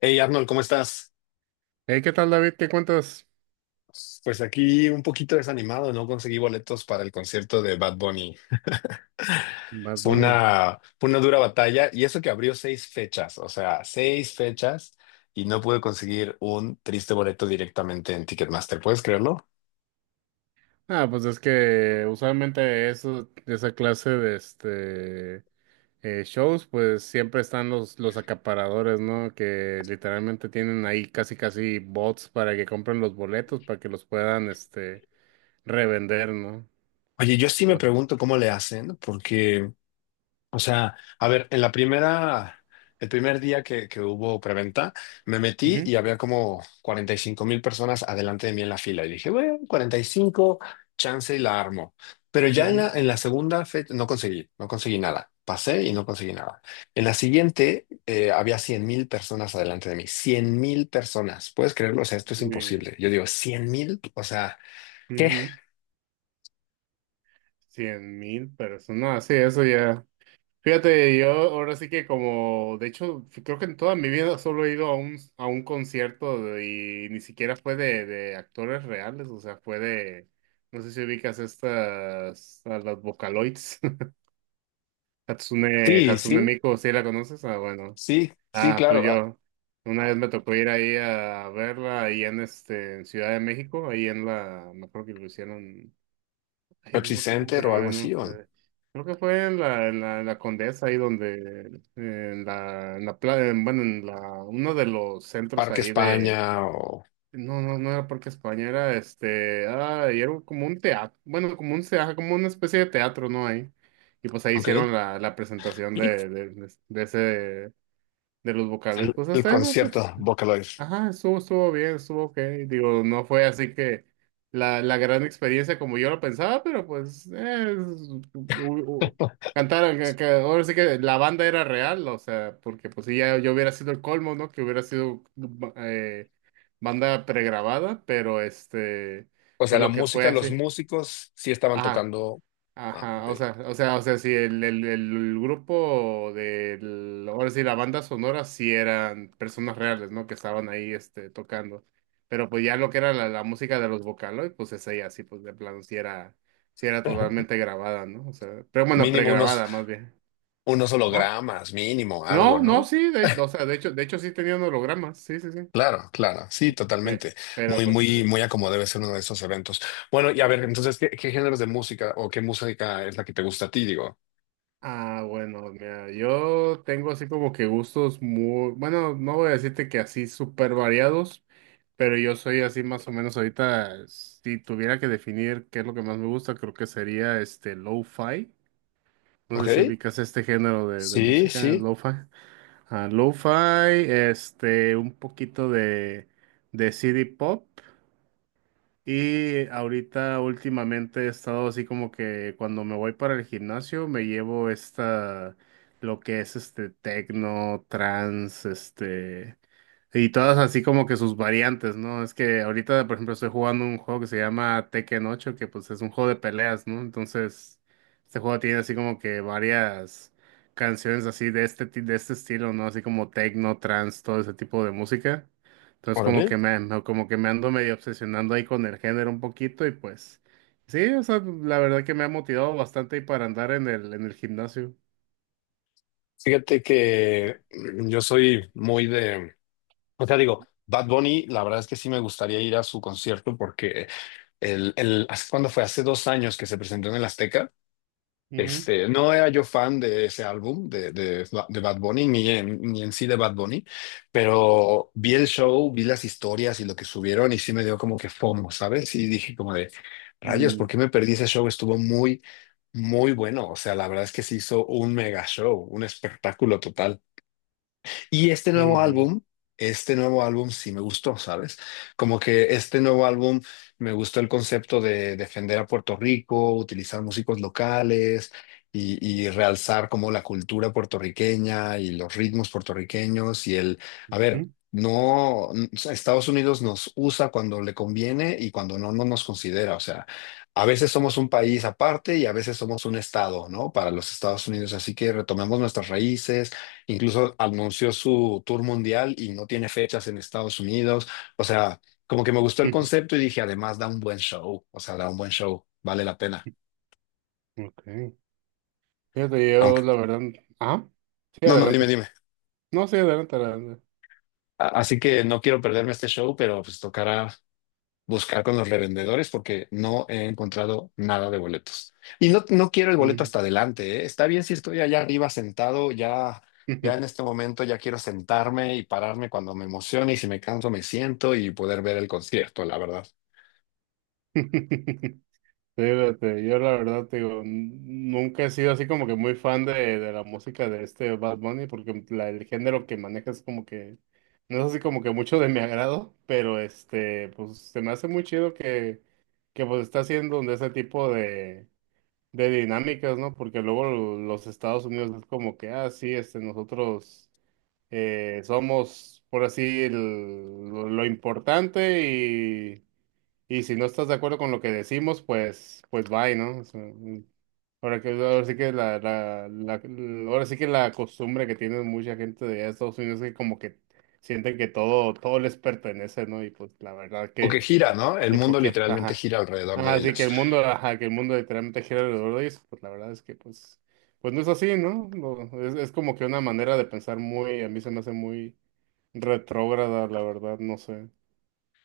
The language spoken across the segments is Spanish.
Hey Arnold, ¿cómo estás? Hey, ¿qué tal, David? ¿Qué cuentas? Pues aquí un poquito desanimado, no conseguí boletos para el concierto de Bad Bunny. Más Fue Bunny. una, fue una dura batalla y eso que abrió seis fechas, o sea, seis fechas y no pude conseguir un triste boleto directamente en Ticketmaster, ¿puedes creerlo? Ah, pues es que usualmente eso, esa clase de este shows, pues siempre están los acaparadores, ¿no? Que literalmente tienen ahí casi casi bots para que compren los boletos, para que los puedan este revender, ¿no? Oye, yo sí Y me bueno. pregunto cómo le hacen, porque. O sea, a ver, en la primera, el primer día que hubo preventa, me metí Ujú, y había como 45.000 personas adelante de mí en la fila. Y dije, bueno, 45 chance y la armo. Pero ya en la, ujú. en la segunda fecha no conseguí nada. Pasé y no conseguí nada. En la siguiente había 100.000 personas adelante de mí. Cien mil personas. ¿Puedes creerlo? O sea, esto es Uy, imposible. Yo digo, 100.000, o sea, ¿qué? ujú. 100,000 personas. No, sí, eso ya. Fíjate, yo ahora sí que como, de hecho, creo que en toda mi vida solo he ido a a un concierto y ni siquiera fue de actores reales, o sea, fue de, no sé si ubicas estas, a las Vocaloids, Sí, Hatsune sí, Miku, ¿sí la conoces? Ah, bueno. sí, sí, Ah, pues claro. Ah, yo, una vez me tocó ir ahí a verla ahí en este, en Ciudad de México, ahí en la, me acuerdo que lo hicieron. Ay, no Pepsi me acuerdo cómo se Center o llama. algo No, así, ¿o no? eh, creo que fue en la, en la, en la Condesa, ahí donde, en la bueno, en la, uno de los centros Parque ahí España de, o. no, no, no era Parque España, era este, ah, y era como un teatro, bueno, como un, como una especie de teatro, ¿no? Ahí. Y pues ahí Ok. hicieron la, la presentación El, de ese, de los vocales. Pues el hasta eso, concierto Vocaloid. ajá, estuvo bien, estuvo ok. Digo, no fue así que la gran experiencia como yo lo pensaba, pero pues u- cantaron, que ahora sí que la banda era real, o sea, porque pues sí, ya yo hubiera sido el colmo, ¿no? Que hubiera sido mm, eh, banda pregrabada, pero este, O sea, pues la lo que fue música, los así. músicos sí estaban Ajá. tocando. Ah, Ajá, ok. o sea, sí, el grupo del, ahora sí, la banda sonora sí eran personas reales, ¿no? Que estaban ahí, este, tocando. Pero pues ya lo que era la, la música de los Vocaloid, pues esa ya sí, pues de plano sí era totalmente grabada, ¿no? O sea, pero bueno, Mínimo unos, pregrabada más bien. unos Ajá. hologramas, mínimo, algo, No, no, ¿no? sí, de, o sea, de hecho sí tenían hologramas, sí, sí, sí. Claro, claro, sí, Pe- totalmente. Pero Muy, pues, muy, muy a como debe ser uno de esos eventos. Bueno, y a ver, sí. entonces, ¿qué géneros de música o qué música es la que te gusta a ti? Digo, Ah, bueno, mira, yo tengo así como que gustos muy, bueno, no voy a decirte que así súper variados, pero yo soy así más o menos ahorita, si tuviera que definir qué es lo que más me gusta, creo que sería este lo-fi. No ¿ok? sé si ubicas este género de Sí, música, sí, lo-fi. Ah, lo-fi, este, un poquito de CD pop y ahorita últimamente he estado así como que cuando me voy para el gimnasio me llevo esta, lo que es este tecno, trance, este, y todas así como que sus variantes, ¿no? Es que ahorita, por ejemplo, estoy jugando un juego que se llama Tekken 8 que pues es un juego de peleas, ¿no? Entonces, este juego tiene así como que varias canciones así de este, de este estilo, ¿no? Así como techno trance, todo ese tipo de música. Entonces como órale. que como que me ando medio obsesionando ahí con el género un poquito y pues sí, o sea, la verdad que me ha motivado bastante ahí para andar en el gimnasio. Fíjate que yo soy muy de, o sea, digo, Bad Bunny, la verdad es que sí me gustaría ir a su concierto porque el, ¿hace ¿cuándo fue? Hace 2 años que se presentó en el Azteca. Ujú. Este, no era yo fan de ese álbum de Bad Bunny, ni en sí de Bad Bunny, pero vi el show, vi las historias y lo que subieron y sí me dio como que FOMO, ¿sabes? Y dije como de, rayos, Mm, ¿por qué me perdí ese show? Estuvo muy, muy bueno. O sea, la verdad es que se hizo un mega show, un espectáculo total. Y este nuevo ujú, álbum, este nuevo álbum sí me gustó, ¿sabes? Como que este nuevo álbum me gustó el concepto de defender a Puerto Rico, utilizar músicos locales y realzar como la cultura puertorriqueña y los ritmos puertorriqueños y el, a ver. No, o sea, Estados Unidos nos usa cuando le conviene y cuando no, no nos considera. O sea, a veces somos un país aparte y a veces somos un estado, ¿no? Para los Estados Unidos. Así que retomemos nuestras raíces. Incluso anunció su tour mundial y no tiene fechas en Estados Unidos. O sea, como que me gustó el ujú, concepto y dije, además da un buen show. O sea, da un buen show. Vale la pena. ujú. Ok. Fíjate, yo la Aunque, verdad, ah, sí, no, no, dime, adelante. dime. No, sí, adelante, adelante. Así que no quiero perderme este show, pero pues tocará buscar con los revendedores porque no he encontrado nada de boletos. Y no, no quiero el boleto hasta adelante, ¿eh? Está bien si estoy allá arriba sentado, ya, ya Mm. en este momento ya quiero sentarme y pararme cuando me emocione y si me canso me siento y poder ver el concierto, la verdad. Fíjate, yo la verdad te digo, nunca he sido así como que muy fan de la música de este Bad Bunny, porque el género que maneja es como que, no es así como que mucho de mi agrado, pero este, pues se me hace muy chido que pues está haciendo de ese tipo de dinámicas, ¿no? Porque luego los Estados Unidos es como que, ah, sí, este, nosotros. Somos, por así, lo importante y si no estás de acuerdo con lo que decimos, pues, bye, ¿no? O sea, ahora que, ahora sí que la- ahora sí que la costumbre que tiene mucha gente de allá de Estados Unidos es que como que sienten que todo, todo les pertenece, ¿no? Y pues la verdad O que que gira, ¿no? El que pues, mundo que, literalmente ajá. gira alrededor de Así que ellos. el mundo, ajá, que el mundo literalmente gira alrededor de eso, pues la verdad es que pues no es así, ¿no? Es como que una manera de pensar muy, a mí se me hace muy retrógrada, la verdad, no sé.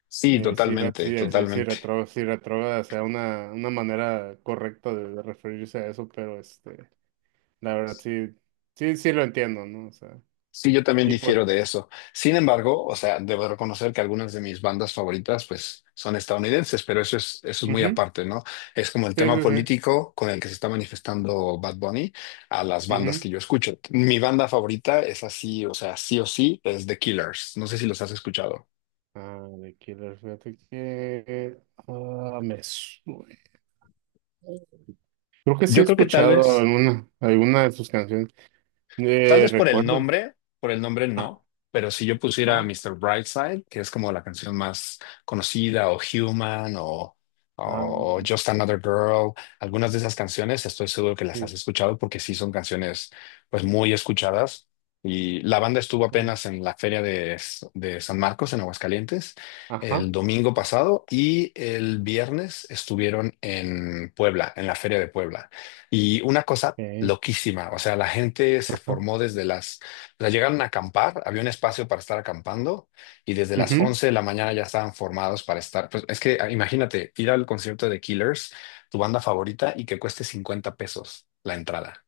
Sí, Eh, si, re- totalmente, si, si, si totalmente. retro- si retrógrada sea una manera correcta de referirse a eso, pero este, la verdad sí, sí, sí lo entiendo, ¿no? O sea, Sí, yo también y pues, difiero de eso. Sin embargo, o sea, debo reconocer que algunas de mis bandas favoritas, pues, son estadounidenses, pero eso es muy ujú, aparte, ¿no? Es como el sí, tema sí, sí. político con el que se está manifestando Bad Bunny a las bandas Ujú. que yo escucho. Mi banda favorita es así, o sea, sí o sí, es The Killers. No sé si los has escuchado. Ah, de Killer, fíjate que me suena. Creo que sí he Yo creo que tal escuchado vez. alguna de sus canciones. Tal Eh, vez recuerdo. Por el nombre no, pero si yo pusiera Ajá. Mr. Brightside, que es como la canción más conocida, o Human, Ah, o Just Another Girl, algunas de esas canciones estoy seguro que las sí, has escuchado porque sí son canciones pues muy escuchadas. Y la banda estuvo mm, apenas en la feria de San Marcos, en Aguascalientes, el ajá. domingo pasado y el viernes estuvieron en Puebla, en la feria de Puebla. Y una cosa eh, loquísima, o sea, la gente se ajá. formó desde las, o sea, llegaron a acampar, había un espacio para estar acampando y desde las Ujú. 11 de la mañana ya estaban formados para estar, pues es que ah, imagínate, ir al concierto de Killers, tu banda favorita, y que cueste 50 pesos la entrada.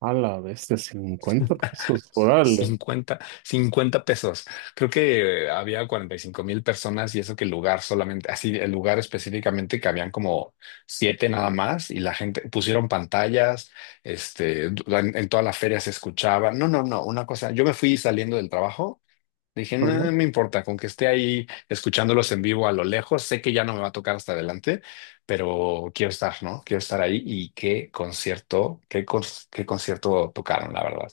A la bestia, 50 pesos. Órale. Cincuenta pesos. Creo que había 45.000 personas y eso que el lugar solamente, así el lugar específicamente que habían como siete nada más y la gente pusieron pantallas, este, en toda la feria se escuchaba. No, no, no, una cosa, yo me fui saliendo del trabajo, dije, no, Ajá, no me importa, con que esté ahí escuchándolos en vivo a lo lejos, sé que ya no me va a tocar hasta adelante, pero quiero estar, ¿no? Quiero estar ahí y qué concierto, qué, qué concierto tocaron, la verdad.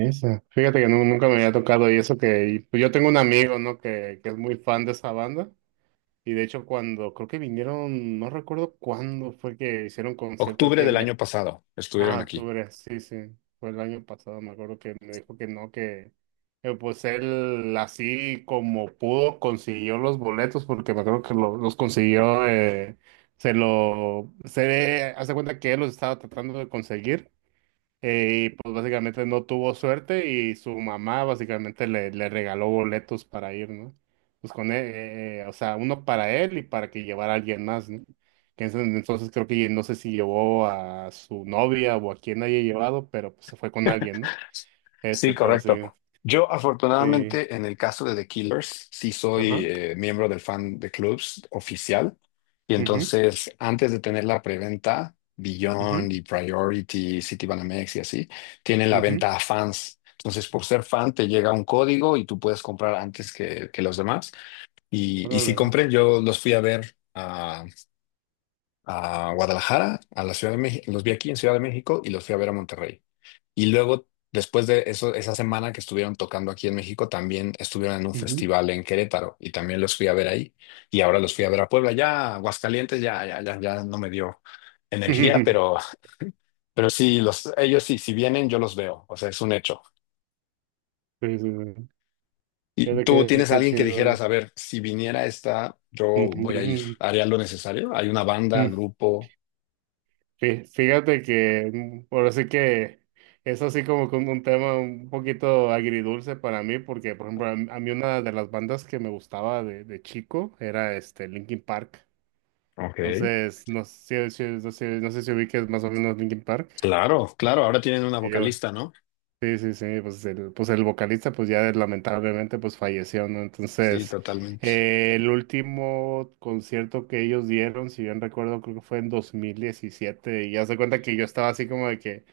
esa. Fíjate que nunca me había tocado y eso que y, pues, yo tengo un amigo, ¿no? Que es muy fan de esa banda. Y de hecho cuando creo que vinieron, no recuerdo cuándo fue que hicieron concierto aquí Octubre del en año México. pasado Ah, estuvieron aquí. octubre, sí, sí. Fue el año pasado, me acuerdo que me dijo que no, que pues él así como pudo consiguió los boletos, porque me acuerdo que los consiguió, se lo, se hace cuenta que él los estaba tratando de conseguir. Y pues básicamente no tuvo suerte y su mamá básicamente le regaló boletos para ir, ¿no? Pues con él, o sea, uno para él y para que llevara a alguien más, ¿no? Que en ese entonces creo que no sé si llevó a su novia o a quien haya llevado, pero pues se fue con alguien, ¿no? Sí, Este, pero sí, correcto. Yo, sí, afortunadamente, en el caso de The Killers, sí soy ajá, miembro del fan de clubs oficial. Y mhm, entonces, antes de tener la preventa, mhm, Beyond y Priority, Citibanamex y así, tienen la mhm, venta a fans. Entonces, por ser fan, te llega un código y tú puedes comprar antes que los demás. Y, sí órale, compré, yo los fui a ver a Guadalajara, a la Ciudad de México, los vi aquí en Ciudad de México y los fui a ver a Monterrey. Y luego, después de eso, esa semana que estuvieron tocando aquí en México, también estuvieron en un ujú. festival en Querétaro y también los fui a ver ahí. Y ahora los fui a ver a Puebla, ya Aguascalientes, ya, ya, ya, ya no me dio energía, pero, pero sí, ellos sí, si vienen, yo los veo, o sea, es un hecho. Sí, sí, sí. ¿Y Fíjate tú qué, tienes a qué alguien que chido. dijeras, a ver, si viniera esta, yo voy a ir, Ujú, haría lo necesario? ¿Hay una banda, ujú, grupo? Fíjate que ahora sí que es así como que un tema un poquito agridulce para mí, porque por ejemplo a mí una de las bandas que me gustaba de chico era este Linkin Park. Ok. Entonces, no sé si ubiques más o menos Linkin Park. Claro, claro, ahora tienen una Y yo, vocalista, ¿no? sí, sí, sí, pues el vocalista pues ya lamentablemente pues falleció, ¿no? Sí, Entonces, totalmente. El último concierto que ellos dieron, si bien recuerdo, creo que fue en 2017 y ya se cuenta que yo estaba así como de que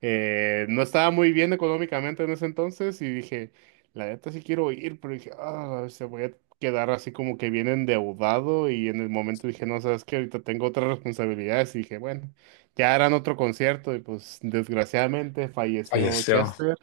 no estaba muy bien económicamente en ese entonces y dije, la neta sí quiero ir, pero dije, ah, se voy a quedar así como que bien endeudado y en el momento dije, no, sabes que ahorita tengo otras responsabilidades y dije, bueno, ya harán otro concierto y pues desgraciadamente falleció Falleció Chester.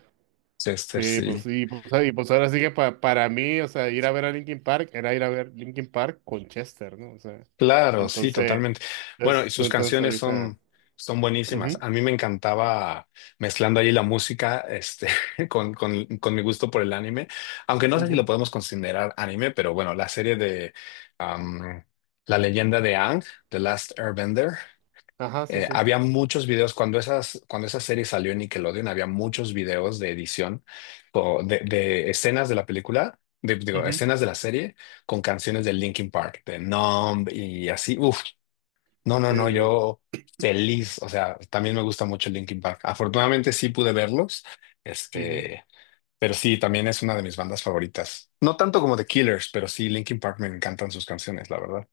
Chester, Sí, pues sí. y pues, y, pues, ahora sí que para mí, o sea, ir a ver a Linkin Park era ir a ver Linkin Park con Chester, ¿no? O sea, Claro, sí, entonces, totalmente. Bueno, y sus canciones ahorita... son buenísimas. Ujú, A mí me encantaba mezclando ahí la música, este, con mi gusto por el anime, aunque no sé si lo ujú, podemos considerar anime, pero bueno, la serie de am, La leyenda de Aang, The Last Airbender, ajá, sí, Eh, sí. Había muchos videos cuando esa serie salió en Nickelodeon, había muchos videos de edición de escenas de la película, de, digo, Ujú. escenas de la serie con canciones de Linkin Park, de Numb y así. Uf, no, no, Sí, no, sí. yo feliz. O sea, también me gusta mucho Linkin Park. Afortunadamente sí pude verlos, Ujú. este, pero sí, también es una de mis bandas favoritas. No tanto como The Killers, pero sí, Linkin Park me encantan sus canciones, la verdad.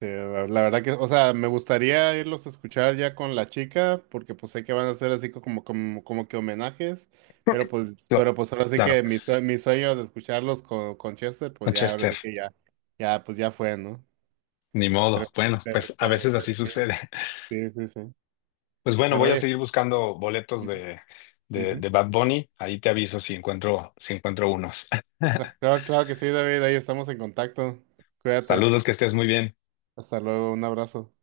Eh, la verdad que, o sea, me gustaría irlos a escuchar ya con la chica, porque pues sé que van a hacer así como que homenajes, pero Ok. pues, Cla- pero pues ahora sí Claro, que mi sueño de escucharlos con Chester, pues ya, ahora Manchester. sí que ya, ya, pues ya fue, ¿no? Ni modo. Pero, Bueno, pues pero, a pero, veces pero, así en fin. sucede. Sí, sí, sí. Pues bueno, Pero voy a oye, seguir buscando boletos ujú, de, de, ujú. de Bad Bunny. Ahí te aviso si encuentro unos. Claro, claro que sí, David, ahí estamos en contacto. Cuídate. Saludos, que estés muy bien. Hasta luego, un abrazo.